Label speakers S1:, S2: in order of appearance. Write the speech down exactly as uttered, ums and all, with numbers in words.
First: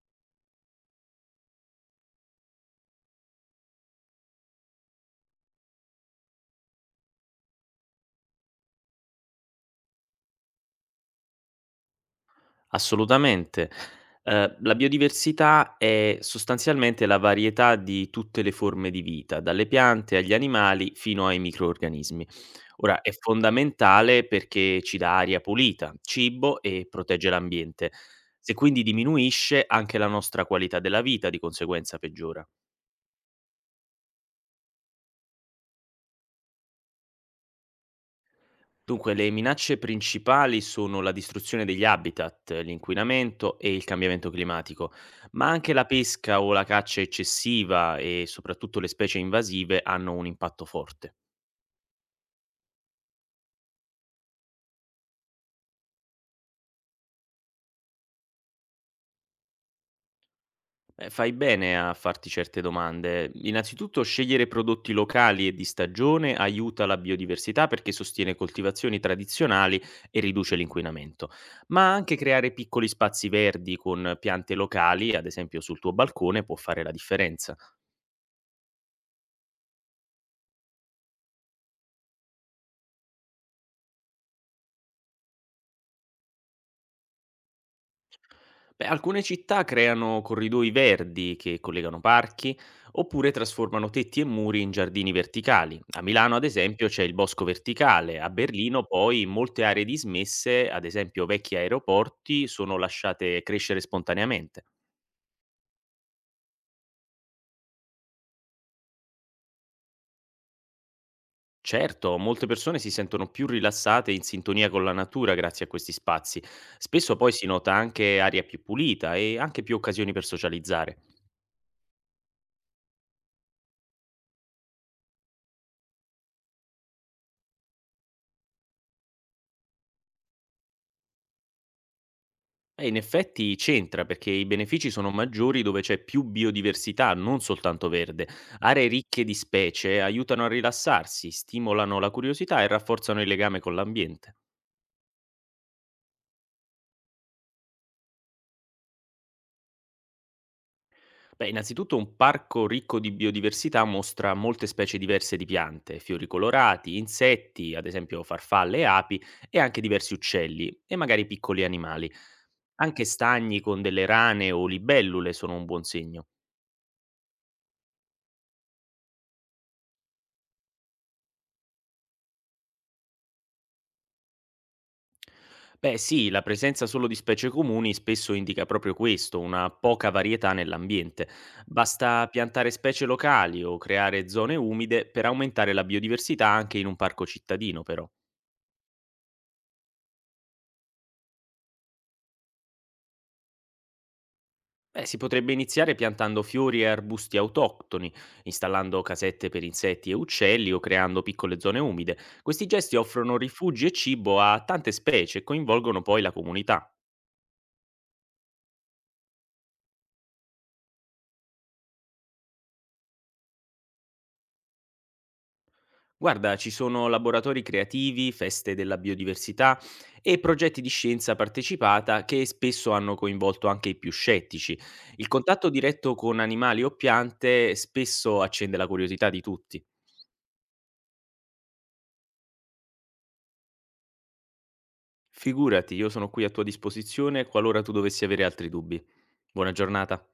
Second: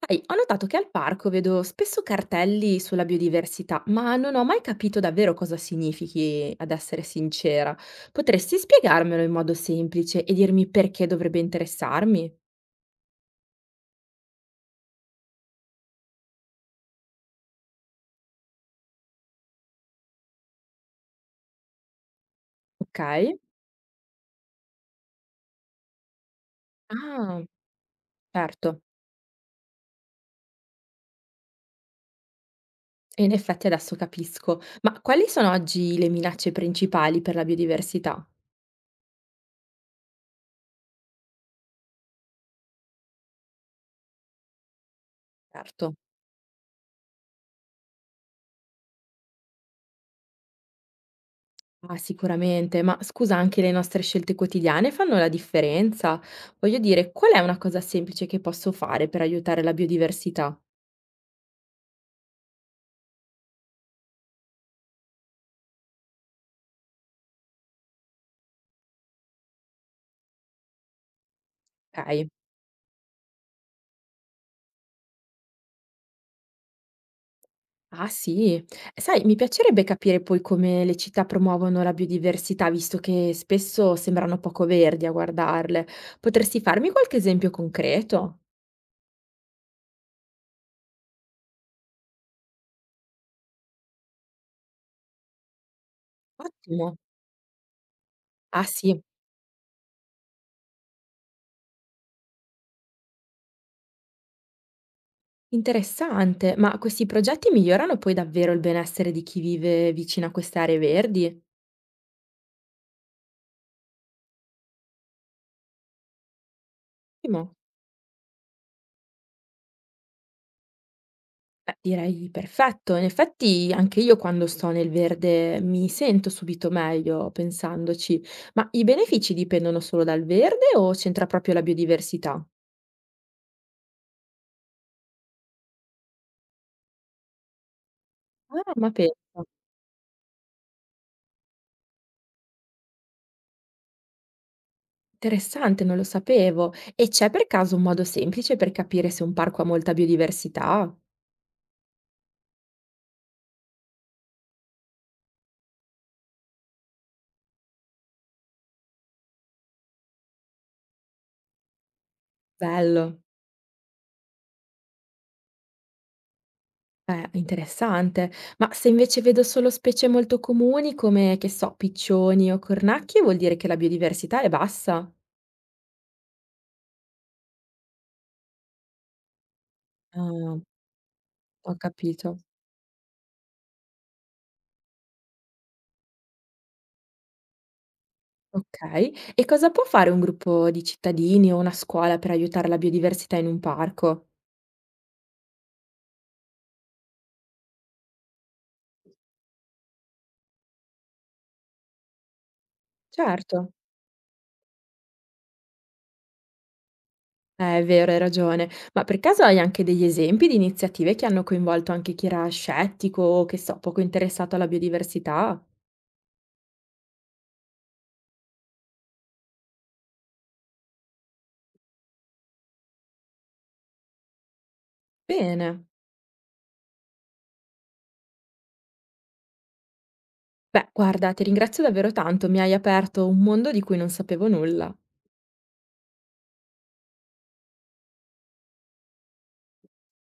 S1: Sai, ho notato che al parco vedo spesso cartelli sulla biodiversità, ma non ho mai capito davvero cosa significhi, ad essere sincera. Potresti spiegarmelo in modo semplice e dirmi perché dovrebbe interessarmi?
S2: Assolutamente. Ehm, la biodiversità è sostanzialmente la varietà di tutte le forme di vita, dalle piante agli animali fino ai microrganismi.
S1: Ok?
S2: Ora è fondamentale perché ci dà aria pulita, cibo e protegge
S1: Ah,
S2: l'ambiente. Se
S1: certo.
S2: quindi diminuisce, anche la nostra qualità della vita di conseguenza peggiora.
S1: E in effetti adesso capisco. Ma quali sono oggi le minacce principali per la biodiversità?
S2: Dunque, le minacce principali sono la distruzione degli habitat, l'inquinamento e il cambiamento climatico, ma anche la
S1: Certo.
S2: pesca o la caccia eccessiva e soprattutto le specie invasive hanno un impatto forte.
S1: Ah, sicuramente, ma scusa, anche le nostre scelte quotidiane fanno la differenza. Voglio dire, qual è una cosa semplice che posso fare per aiutare la biodiversità?
S2: Eh, fai bene a farti certe domande. Innanzitutto, scegliere prodotti locali e di stagione aiuta la biodiversità perché sostiene coltivazioni tradizionali e riduce l'inquinamento, ma anche
S1: Okay.
S2: creare piccoli spazi verdi con piante locali, ad esempio sul tuo balcone, può fare la differenza.
S1: Ah sì? Sai, mi piacerebbe capire poi come le città promuovono la biodiversità, visto che spesso sembrano poco verdi a guardarle. Potresti farmi qualche esempio concreto?
S2: Beh, alcune città creano corridoi verdi che collegano parchi, oppure trasformano tetti e muri in giardini verticali. A Milano, ad esempio,
S1: Ottimo.
S2: c'è il bosco verticale, a
S1: Ah
S2: Berlino
S1: sì,
S2: poi molte aree dismesse, ad esempio vecchi aeroporti, sono lasciate crescere spontaneamente.
S1: interessante. Ma questi progetti migliorano poi davvero il benessere di chi vive vicino a queste aree verdi?
S2: Certo, molte persone si sentono più rilassate e in sintonia con la natura grazie a questi spazi. Spesso poi si
S1: Ottimo.
S2: nota anche aria più pulita e anche più occasioni per socializzare.
S1: Beh, direi perfetto. In effetti anche io quando sto nel verde mi sento subito meglio pensandoci, ma i benefici dipendono solo dal verde o c'entra proprio la biodiversità?
S2: Eh, in effetti c'entra perché i benefici sono maggiori dove c'è più biodiversità, non soltanto verde.
S1: Ah,
S2: Aree
S1: ma
S2: ricche di
S1: pensa,
S2: specie aiutano a rilassarsi, stimolano la curiosità e rafforzano il legame con l'ambiente.
S1: interessante, non lo sapevo. E c'è per caso un modo semplice per capire se un parco ha molta biodiversità?
S2: Beh, innanzitutto un parco ricco di biodiversità mostra molte specie diverse di piante, fiori colorati, insetti, ad esempio farfalle e api, e anche diversi uccelli e magari piccoli animali. Anche
S1: Bello,
S2: stagni con delle rane o libellule sono un buon segno.
S1: eh, interessante. Ma se invece vedo solo specie molto comuni come, che so, piccioni o cornacchie, vuol dire che la biodiversità è bassa?
S2: Beh sì, la presenza solo di specie comuni spesso indica proprio questo, una poca varietà
S1: Ah,
S2: nell'ambiente.
S1: ho
S2: Basta
S1: capito.
S2: piantare specie locali o creare zone umide per aumentare la biodiversità anche in un parco cittadino, però.
S1: Okay. E cosa può fare un gruppo di cittadini o una scuola per aiutare la biodiversità in un parco?
S2: Beh, si potrebbe iniziare piantando fiori e arbusti autoctoni, installando casette per insetti e uccelli o creando piccole zone umide. Questi gesti offrono
S1: Certo.
S2: rifugi e cibo a tante specie e coinvolgono poi la comunità.
S1: Eh, è vero, hai ragione. Ma per caso hai anche degli esempi di iniziative che hanno coinvolto anche chi era scettico o, che so, poco interessato alla biodiversità?
S2: Guarda, ci sono laboratori creativi, feste della biodiversità e progetti di scienza partecipata che spesso hanno coinvolto anche i più scettici. Il contatto
S1: Bene.
S2: diretto con animali o piante spesso accende la curiosità di tutti.
S1: Beh, guarda, ti ringrazio davvero tanto, mi hai aperto un mondo di cui non sapevo nulla.
S2: Figurati, io sono qui a tua disposizione qualora tu dovessi avere altri dubbi. Buona giornata.